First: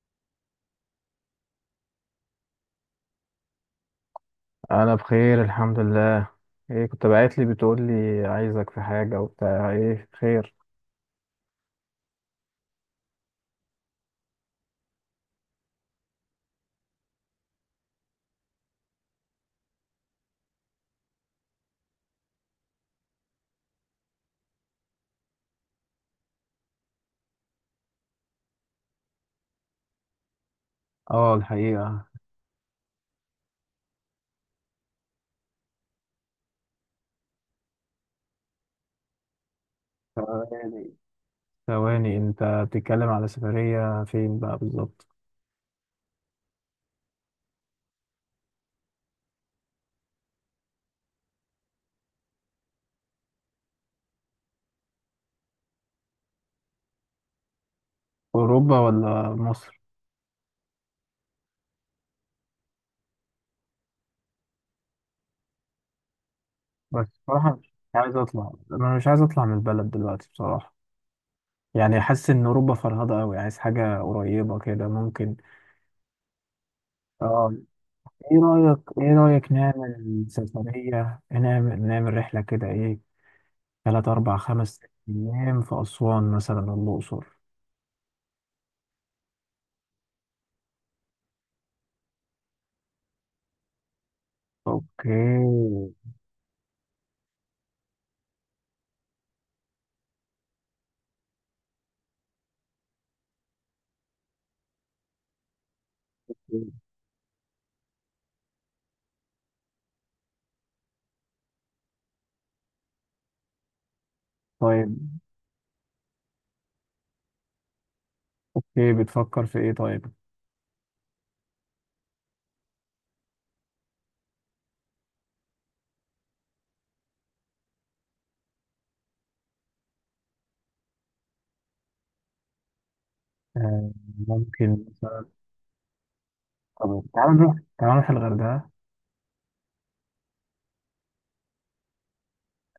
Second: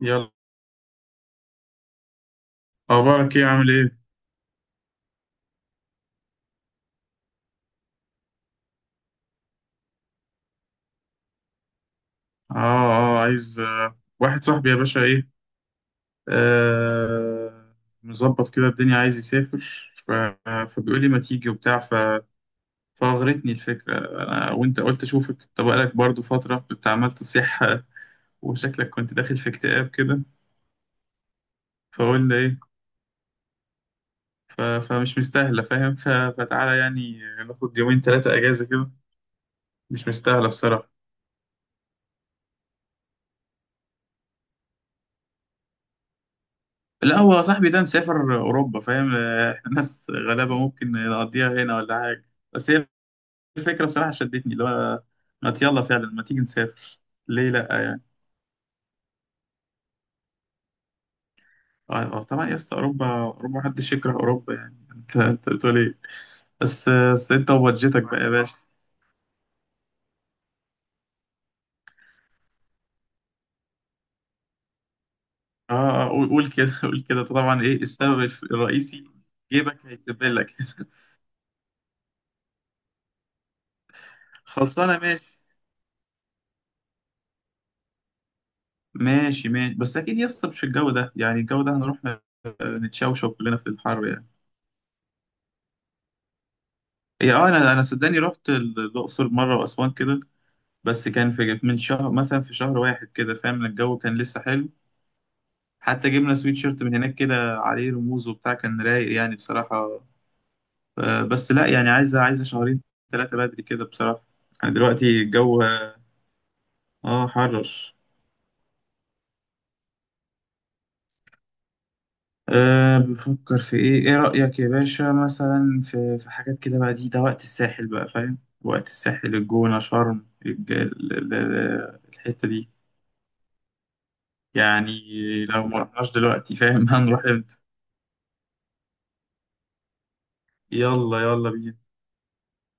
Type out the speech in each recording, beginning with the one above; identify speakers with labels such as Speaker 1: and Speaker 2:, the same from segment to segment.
Speaker 1: يلا، اخبارك ايه؟ عامل ايه؟
Speaker 2: انا بخير الحمد لله. ايه كنت باعت لي بتقول لي عايزك في حاجه وبتاع، ايه خير؟
Speaker 1: اه عايز واحد صاحبي يا باشا ايه. آه، مظبط كده الدنيا، عايز يسافر. ف... فبيقول لي ما تيجي وبتاع. فاغرتني الفكره انا وانت، قلت اشوفك، انت بقالك برضو فتره كنت عمال تصيح. وشكلك كنت داخل في اكتئاب كده.
Speaker 2: اه الحقيقة.
Speaker 1: فقلنا ايه، فمش مستاهله فاهم. فتعالى يعني ناخد يومين ثلاثه اجازه كده، مش مستاهله بصراحه.
Speaker 2: ثواني، ثواني، انت بتتكلم على سفرية فين بقى بالظبط؟
Speaker 1: لا، هو صاحبي ده مسافر أوروبا فاهم، إحنا ناس غلابة ممكن نقضيها هنا ولا حاجة، بس هي الفكرة بصراحة شدتني، اللي هو ما يلا فعلا، ما تيجي نسافر؟ ليه لأ يعني؟
Speaker 2: اوروبا ولا مصر؟
Speaker 1: آه، طبعا يا اسطى أوروبا، أوروبا محدش يكره أوروبا يعني. أنت بتقول إيه؟ بس
Speaker 2: بس
Speaker 1: بس أنت
Speaker 2: بصراحة مش
Speaker 1: وبادجتك
Speaker 2: عايز
Speaker 1: بقى يا
Speaker 2: اطلع،
Speaker 1: باشا.
Speaker 2: انا مش عايز اطلع من البلد دلوقتي بصراحة. يعني حاسس ان اوروبا فرهضة قوي، عايز حاجة قريبة كده ممكن.
Speaker 1: قول كده، قول كده.
Speaker 2: اه،
Speaker 1: طبعا إيه السبب
Speaker 2: ايه رأيك
Speaker 1: الرئيسي؟
Speaker 2: ايه رأيك
Speaker 1: جيبك
Speaker 2: نعمل
Speaker 1: هيسيبلك لك.
Speaker 2: سفرية، نعمل رحلة كده، ايه؟ تلات أربع خمس
Speaker 1: خلصانة ماشي.
Speaker 2: أيام في أسوان مثلا، الأقصر.
Speaker 1: ماشي ماشي، بس أكيد يا اسطى مش الجو ده يعني، الجو ده هنروح نتشوشو كلنا في الحر يعني.
Speaker 2: أوكي،
Speaker 1: هي اه، انا صدقني رحت الاقصر مره واسوان كده، بس كان في من شهر، مثلا في شهر واحد كده فاهم، الجو كان لسه حلو. حتى جبنا سويت شيرت من هناك كده عليه رموز وبتاع، كان رايق يعني بصراحه. بس لا، يعني عايزه شهرين ثلاثه بدري كده بصراحه. يعني
Speaker 2: طيب.
Speaker 1: دلوقتي الجو اه، حرر.
Speaker 2: إيه بتفكر في إيه طيب؟
Speaker 1: أه، بفكر في ايه. ايه رأيك يا باشا مثلا في حاجات كده بقى؟ دي ده وقت الساحل بقى فاهم، وقت الساحل، الجونة، شرم، الحتة دي
Speaker 2: آه ممكن
Speaker 1: يعني.
Speaker 2: مثلا.
Speaker 1: لو ما رحناش دلوقتي فاهم
Speaker 2: طب
Speaker 1: هنروح
Speaker 2: تعال نروح
Speaker 1: امتى؟
Speaker 2: تعال نروح الغردقة.
Speaker 1: يلا يلا بينا.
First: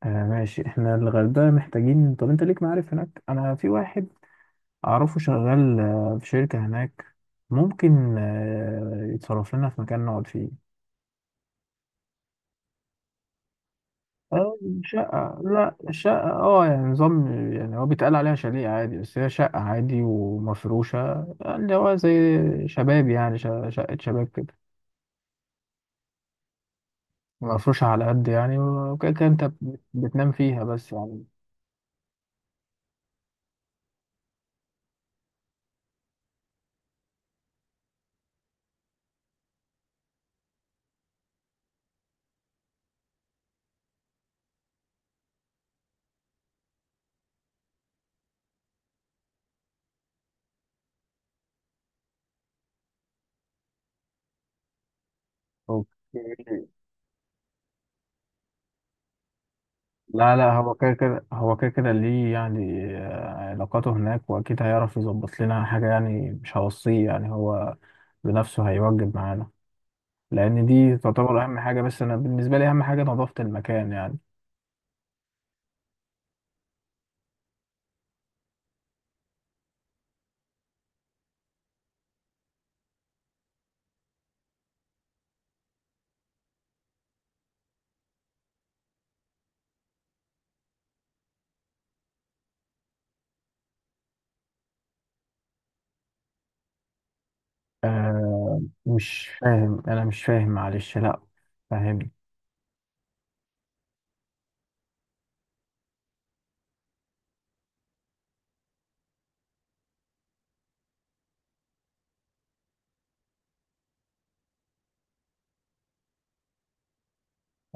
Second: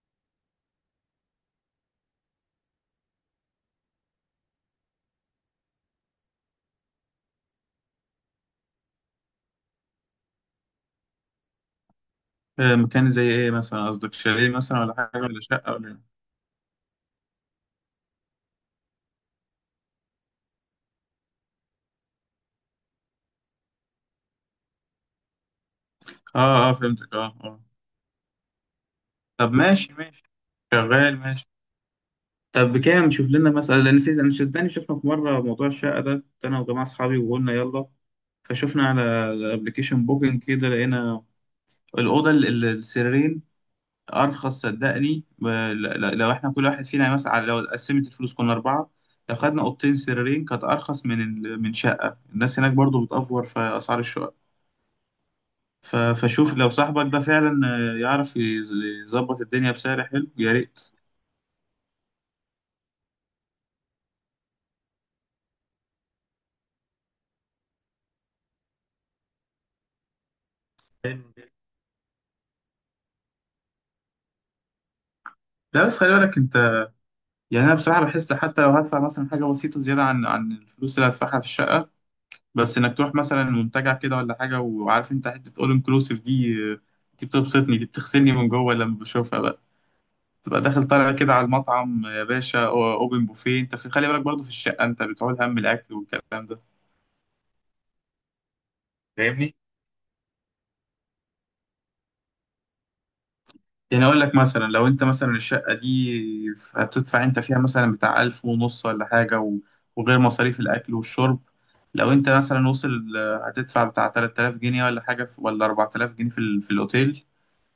Speaker 2: آه ماشي، إحنا الغردقة محتاجين. طب أنت ليك معارف هناك؟ أنا في واحد أعرفه شغال آه في شركة هناك، ممكن آه يتصرف لنا في مكان نقعد فيه.
Speaker 1: مكان زي ايه مثلا؟ قصدك شاليه
Speaker 2: آه،
Speaker 1: مثلا، ولا حاجه، ولا
Speaker 2: شقة،
Speaker 1: شقه،
Speaker 2: لا
Speaker 1: ولا إيه؟
Speaker 2: شقة اه يعني نظام. يعني هو بيتقال عليها شاليه عادي بس هي شقة عادي ومفروشة، اللي هو زي شباب يعني شقة شباب كده.
Speaker 1: اه اه، فهمتك اه اه.
Speaker 2: مفروشة على قد يعني، وكده كده انت
Speaker 1: طب ماشي، ماشي
Speaker 2: بتنام فيها بس
Speaker 1: شغال،
Speaker 2: يعني.
Speaker 1: ماشي. طب بكام؟ نشوف لنا مثلا، لان في، انا صدقني شفنا في مره موضوع الشقه ده، كنت انا وجماعه اصحابي وقلنا يلا. فشفنا على الابلكيشن بوكينج كده، لقينا الاوضه السريرين ارخص صدقني. لو احنا كل واحد فينا مثلا، لو قسمت الفلوس، كنا اربعه لو خدنا اوضتين سريرين، كانت ارخص من من شقه، الناس هناك برضو بتأفور في اسعار الشقق.
Speaker 2: أوكي.
Speaker 1: فشوف لو صاحبك ده فعلا يعرف يظبط الدنيا بسعر حلو
Speaker 2: لا، لا
Speaker 1: يا
Speaker 2: هو
Speaker 1: ريت.
Speaker 2: كده كده هو كده كده ليه يعني، علاقاته هناك وأكيد هيعرف يظبط لنا حاجة، يعني مش هوصيه، يعني هو بنفسه هيوجب معانا. لأن دي تعتبر أهم حاجة، بس أنا بالنسبة لي أهم حاجة نظافة المكان يعني.
Speaker 1: لا بس خلي بالك انت، يعني انا بصراحه بحس حتى لو هدفع مثلا حاجه بسيطه زياده عن الفلوس اللي هدفعها في الشقه، بس انك تروح مثلا منتجع كده ولا حاجه، وعارف انت حته اول انكلوسيف دي دي بتبسطني، دي بتغسلني من جوه لما بشوفها بقى. تبقى داخل طالع كده على المطعم يا باشا، اوبن بوفيه، انت في، خلي بالك برضه في الشقه انت بتعول هم الاكل والكلام ده،
Speaker 2: آه مش
Speaker 1: فاهمني؟
Speaker 2: فاهم، انا مش فاهم، معلش لا. فاهم.
Speaker 1: يعني اقول لك مثلا لو انت مثلا الشقه دي هتدفع انت فيها مثلا بتاع الف ونص ولا حاجه، و- وغير مصاريف الاكل والشرب، لو انت مثلا وصل هتدفع بتاع 3000 جنيه ولا حاجه، ولا 4000 جنيه في في الاوتيل،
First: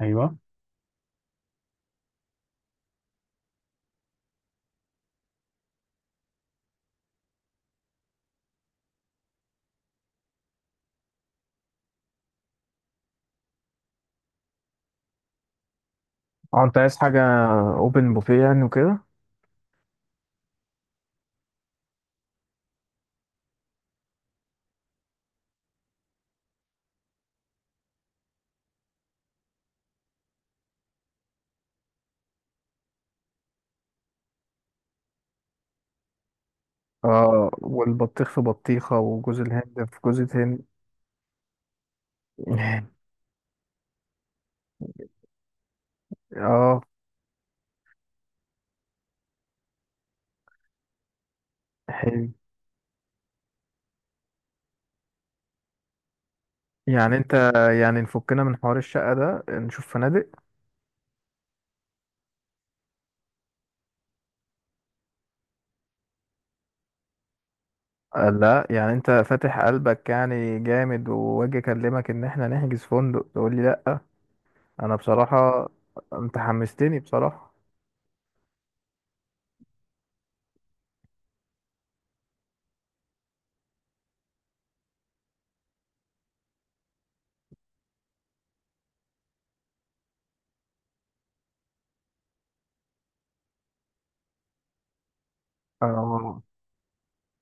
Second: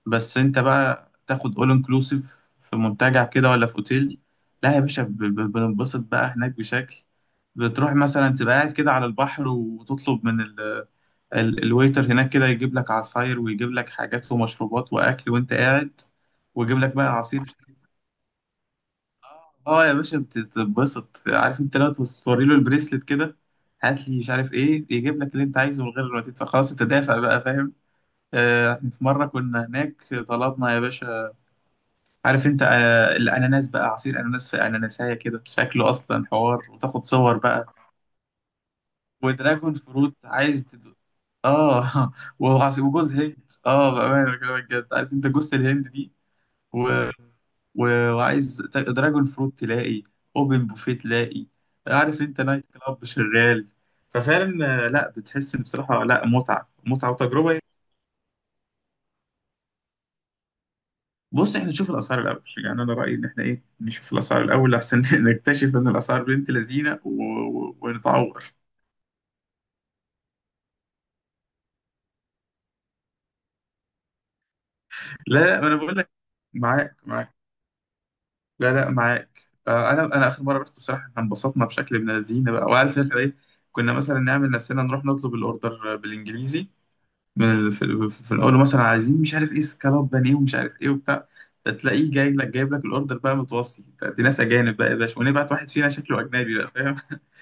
Speaker 2: ايوه.
Speaker 1: بس انت بقى تاخد اول انكلوسيف في منتجع كده ولا في اوتيل، لا يا باشا بننبسط بقى هناك بشكل. بتروح مثلا تبقى قاعد كده على البحر، وتطلب من الويتر هناك كده، يجيب لك عصاير، ويجيب لك حاجات ومشروبات واكل وانت قاعد،
Speaker 2: اه انت
Speaker 1: ويجيب لك
Speaker 2: عايز
Speaker 1: بقى
Speaker 2: حاجة؟
Speaker 1: عصير مش إيه.
Speaker 2: اوبن بوفيه يعني وكده.
Speaker 1: اه يا باشا بتتبسط، عارف انت، لو توري له البريسلت كده هات لي مش عارف ايه، يجيب لك اللي انت عايزه من غير ما تدفع، خلاص انت دافع بقى فاهم. احنا في مرة كنا هناك طلبنا يا باشا، عارف انت الاناناس بقى، عصير اناناس في اناناسايه كده شكله اصلا حوار، وتاخد صور
Speaker 2: اه،
Speaker 1: بقى،
Speaker 2: والبطيخ في بطيخة وجوز
Speaker 1: ودراجون
Speaker 2: الهند في
Speaker 1: فروت،
Speaker 2: جوز الهند.
Speaker 1: عايز اه. وجوز هند اه، بامانه بكلمك جد، عارف انت جوز الهند دي،
Speaker 2: اه.
Speaker 1: و... و... وعايز دراجون فروت تلاقي، اوبن بوفيه تلاقي، عارف
Speaker 2: حلو.
Speaker 1: انت نايت كلاب شغال. ففعلا لا بتحس بصراحه، لا، متعه، متعه
Speaker 2: يعني انت،
Speaker 1: وتجربه.
Speaker 2: يعني نفكنا من حوار الشقة ده نشوف فنادق.
Speaker 1: بص احنا نشوف الاسعار الاول يعني، انا رايي ان احنا ايه، نشوف الاسعار الاول احسن. نكتشف ان الاسعار بنت لذينه، ونتعور.
Speaker 2: لا يعني انت فاتح قلبك يعني جامد، واجي اكلمك ان احنا نحجز فندق تقول لي لا. انا
Speaker 1: لا ما
Speaker 2: بصراحة
Speaker 1: انا بقول لك،
Speaker 2: انت
Speaker 1: معاك
Speaker 2: حمستني
Speaker 1: معاك،
Speaker 2: بصراحة.
Speaker 1: لا معاك. آه، انا اخر مره رحت بصراحه، احنا انبسطنا بشكل ابن لذينه بقى. وعارف احنا ايه، كنا مثلا نعمل نفسنا نروح نطلب الاوردر بالانجليزي من ال... في... في في الاول، مثلا عايزين مش عارف ايه سكالوب بانيه ومش عارف ايه وبتاع، تلاقيه جاي لك جايب لك الاوردر بقى متوصي، دي ناس اجانب بقى يا باشا، ونبعت واحد فينا شكله
Speaker 2: اه،
Speaker 1: اجنبي بقى فاهم.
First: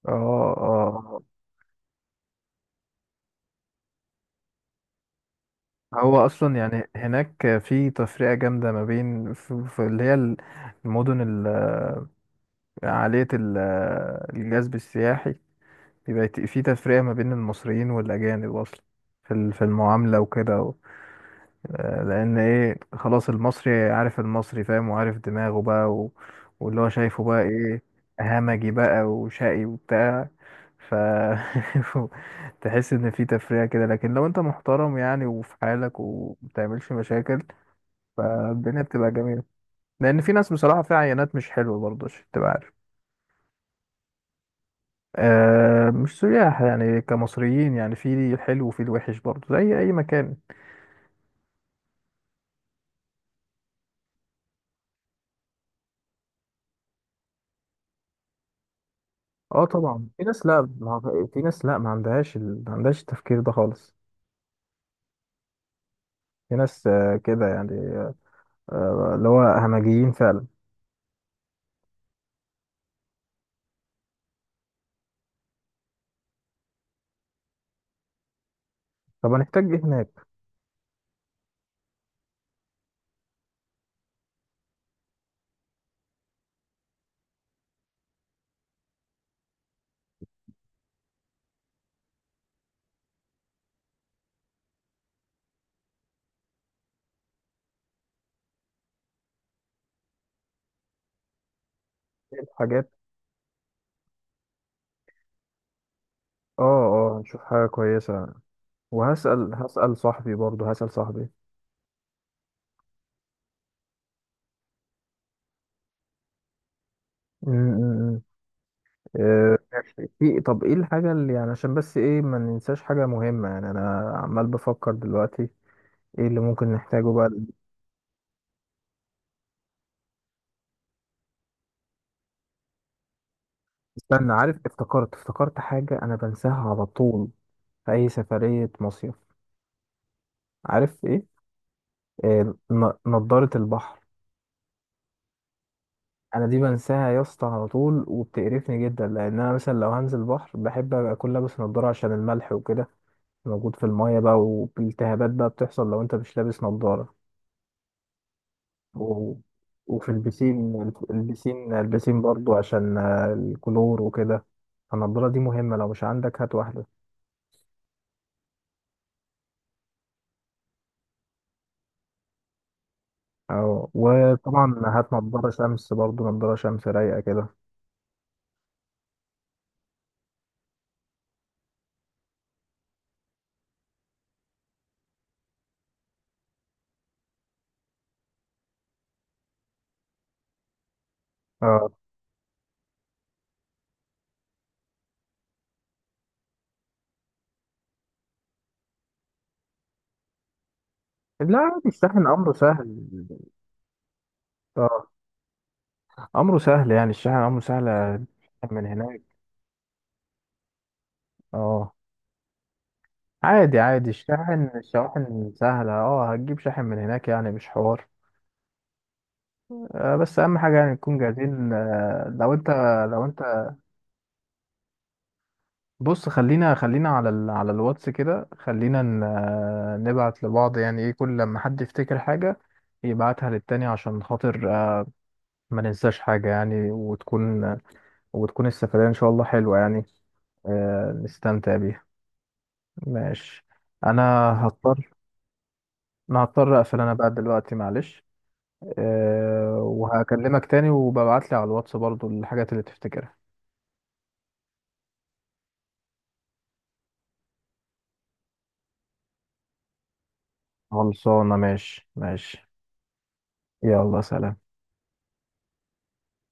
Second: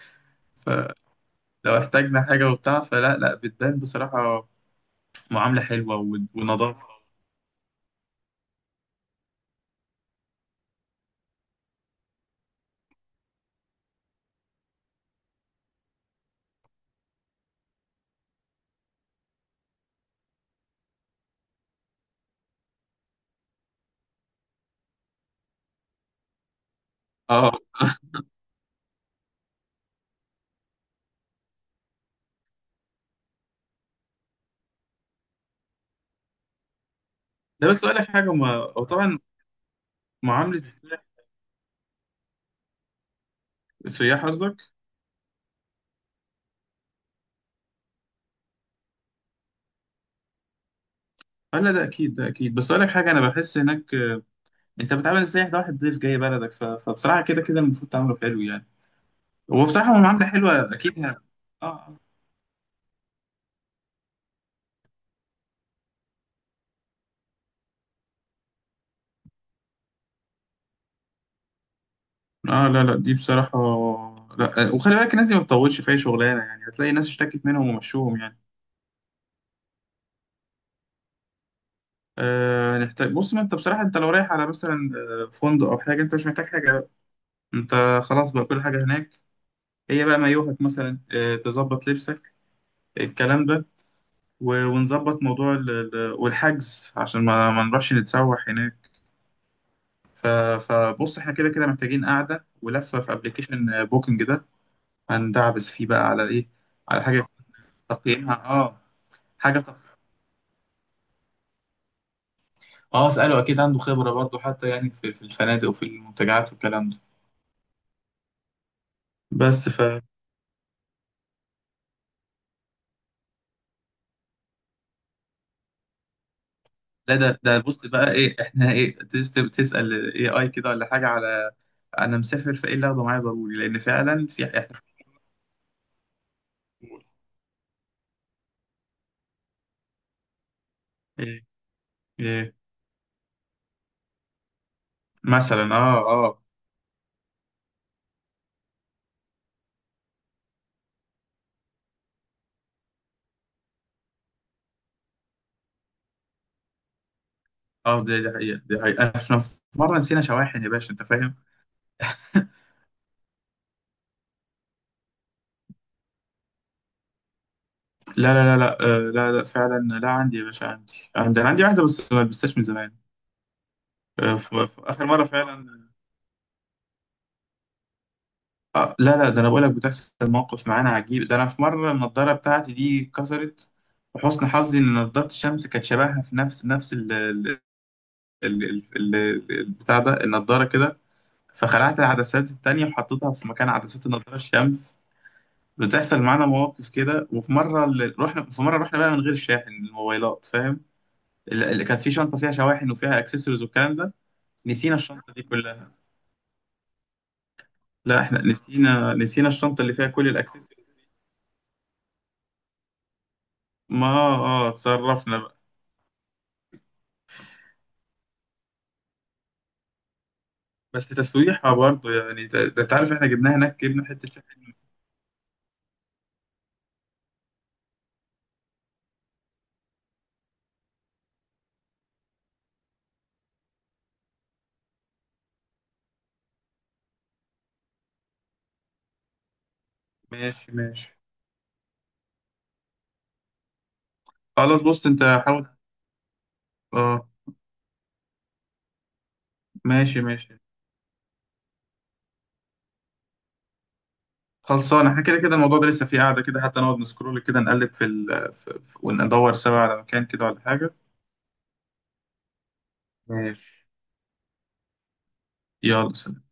Speaker 2: اه، اه.
Speaker 1: لو احتاجنا حاجة وبتاع، فلا لا بتبان بصراحة معاملة حلوة
Speaker 2: هو اصلا
Speaker 1: ونظافة.
Speaker 2: يعني هناك في تفرقه جامده ما بين، في اللي هي المدن عاليه الجذب السياحي، بيبقى في تفرقه ما بين المصريين والاجانب اصلا، في في المعامله وكده لان ايه خلاص، المصري عارف، المصري فاهم وعارف دماغه بقى واللي هو شايفه بقى
Speaker 1: اه،
Speaker 2: ايه، همجي بقى وشقي وبتاع. ف تحس ان في تفرقه كده، لكن لو انت محترم يعني وفي حالك ومبتعملش مشاكل،
Speaker 1: ده بس أقول لك حاجة، ما
Speaker 2: فالدنيا
Speaker 1: هو
Speaker 2: بتبقى
Speaker 1: طبعا
Speaker 2: جميلة. لأن في ناس
Speaker 1: معاملة
Speaker 2: بصراحة فيها
Speaker 1: السياح،
Speaker 2: عينات مش حلوة برضه، عشان تبقى عارف.
Speaker 1: السياح قصدك.
Speaker 2: آه مش سياح، يعني كمصريين يعني، في الحلو وفي الوحش برضه زي أي مكان.
Speaker 1: اه، لا ده أكيد، ده أكيد، بس أقول لك حاجة، أنا بحس هناك أنت بتعامل السياح ده واحد ضيف جاي بلدك، فبصراحة كده كده المفروض تعامله حلو يعني.
Speaker 2: اه
Speaker 1: هو بصراحة هو
Speaker 2: طبعا في
Speaker 1: معاملة
Speaker 2: ناس، لا
Speaker 1: حلوة
Speaker 2: ما
Speaker 1: أكيد
Speaker 2: هو- في ناس لا ما
Speaker 1: اه
Speaker 2: عندهاش ما عندهاش التفكير ده خالص. في ناس آه كده يعني، آه اللي هو همجيين فعلا.
Speaker 1: اه. لا لا دي بصراحة، لا وخلي بالك الناس دي ما بتطولش في أي شغلانة، يعني هتلاقي ناس اشتكت منهم ومشوهم يعني.
Speaker 2: طب هنحتاج ايه هناك؟
Speaker 1: آه نحتاج، بص ما أنت بصراحة أنت لو رايح على مثلا فندق أو حاجة، أنت مش محتاج حاجة، انت خلاص بقى، كل حاجة هناك. هي بقى مايوهك مثلا، اه، تظبط لبسك الكلام ده، و- ونظبط موضوع والحجز عشان ما نروحش نتسوح هناك. ف- فبص احنا كده كده محتاجين قعدة
Speaker 2: نجيب حاجات.
Speaker 1: ولفة في ابلكيشن بوكينج ده، هندعبس فيه بقى على ايه،
Speaker 2: اه.
Speaker 1: على
Speaker 2: اه،
Speaker 1: حاجة
Speaker 2: نشوف حاجة كويسة.
Speaker 1: تقييمها اه،
Speaker 2: وهسأل
Speaker 1: حاجة
Speaker 2: هسأل صاحبي برضه، هسأل صاحبي.
Speaker 1: اه. اسأله اكيد عنده خبرة برضه، حتى يعني في, في الفنادق وفي المنتجعات والكلام ده.
Speaker 2: م- م- م. آه،
Speaker 1: بس
Speaker 2: ماشي. في، طب ايه الحاجة اللي يعني، عشان بس ايه ما ننساش حاجة مهمة يعني، انا عمال بفكر دلوقتي ايه اللي ممكن نحتاجه
Speaker 1: لا،
Speaker 2: بقى.
Speaker 1: ده ده بص بقى ايه، احنا ايه، تسأل اي كده ولا حاجة، على انا مسافر فايه اللي اخده معايا ضروري، لان فعلا
Speaker 2: استنى،
Speaker 1: في،
Speaker 2: عارف
Speaker 1: احنا،
Speaker 2: افتكرت حاجة انا بنساها على طول في اي سفرية مصيف؟ عارف ايه؟
Speaker 1: إيه إيه؟
Speaker 2: نضارة البحر.
Speaker 1: مثلا اه اه،
Speaker 2: انا دي بنساها يا اسطى على طول، وبتقرفني جدا لان انا مثلا لو هنزل بحر بحب ابقى اكون لابس نضارة، عشان الملح وكده موجود في المايه بقى، والتهابات بقى بتحصل لو انت مش لابس نضارة.
Speaker 1: اه دي دي حقيقة، دي حقيقة،
Speaker 2: و...
Speaker 1: احنا في مرة
Speaker 2: وفي
Speaker 1: نسينا شواحن يا
Speaker 2: البسين
Speaker 1: باشا انت فاهم.
Speaker 2: البسين برضو عشان الكلور وكده. فالنضارة دي مهمة، لو مش عندك هات واحدة.
Speaker 1: لا لا لا لا، لا لا فعلا، لا عندي يا باشا، عندي، عندي، انا عندي واحدة، بس ما لبستهاش من زمان.
Speaker 2: اه، وطبعا
Speaker 1: اخر
Speaker 2: هات
Speaker 1: مرة
Speaker 2: نضارة
Speaker 1: فعلا،
Speaker 2: شمس برضو، نضارة شمس رايقة كده.
Speaker 1: لا لا ده انا بقولك بتحصل مواقف معانا عجيب ده، انا في مره النضاره بتاعتي دي اتكسرت، وحسن حظي ان نضاره الشمس كانت شبهها في نفس ال ال البتاع ده، النضاره كده،
Speaker 2: اه
Speaker 1: فخلعت العدسات التانية وحطيتها في مكان عدسات النضاره الشمس. بتحصل معانا مواقف كده. وفي مره رحنا، في مره رحنا بقى من غير شاحن الموبايلات فاهم،
Speaker 2: لا
Speaker 1: اللي
Speaker 2: عادي،
Speaker 1: كانت في
Speaker 2: الشاحن
Speaker 1: شنطه فيها
Speaker 2: أمره
Speaker 1: شواحن
Speaker 2: سهل.
Speaker 1: وفيها اكسسوارز والكلام ده، نسينا
Speaker 2: اه
Speaker 1: الشنطه دي كلها.
Speaker 2: أمره سهل يعني، الشاحن أمره سهل
Speaker 1: لا احنا
Speaker 2: من
Speaker 1: نسينا،
Speaker 2: هناك.
Speaker 1: نسينا الشنطه اللي فيها كل الاكسسوارز.
Speaker 2: اه عادي
Speaker 1: ما
Speaker 2: عادي،
Speaker 1: اه
Speaker 2: الشاحن
Speaker 1: اتصرفنا،
Speaker 2: الشواحن سهلة، اه هتجيب شاحن من هناك يعني مش حوار. آه بس أهم حاجة يعني
Speaker 1: بس
Speaker 2: نكون جاهزين.
Speaker 1: تسويحة برضه
Speaker 2: آه
Speaker 1: يعني،
Speaker 2: لو
Speaker 1: ده
Speaker 2: أنت،
Speaker 1: ده انت عارف
Speaker 2: لو
Speaker 1: احنا جبناها
Speaker 2: أنت
Speaker 1: هناك، جبنا حتة شحن.
Speaker 2: بص خلينا على على الواتس كده، خلينا نبعت لبعض يعني، ايه كل لما حد يفتكر حاجة يبعتها للتاني، عشان خاطر ما ننساش حاجة يعني، وتكون السفرية ان شاء الله حلوة يعني،
Speaker 1: ماشي ماشي،
Speaker 2: نستمتع بيها. ماشي. انا
Speaker 1: خلاص بص
Speaker 2: هضطر،
Speaker 1: انت حاول.
Speaker 2: انا هضطر اقفل انا
Speaker 1: اه
Speaker 2: بقى دلوقتي معلش. أه
Speaker 1: ماشي ماشي،
Speaker 2: وهكلمك تاني، وببعتلي على الواتس برضو الحاجات اللي تفتكرها.
Speaker 1: خلصانة، احنا كده كده الموضوع ده لسه فيه قاعدة كده، حتى نقعد نسكرول كده، نقلب في, وندور سوا على مكان كده ولا حاجة.
Speaker 2: خلصانة، ماشي ماشي.
Speaker 1: ماشي.
Speaker 2: يلا سلام.
Speaker 1: يلا سلام.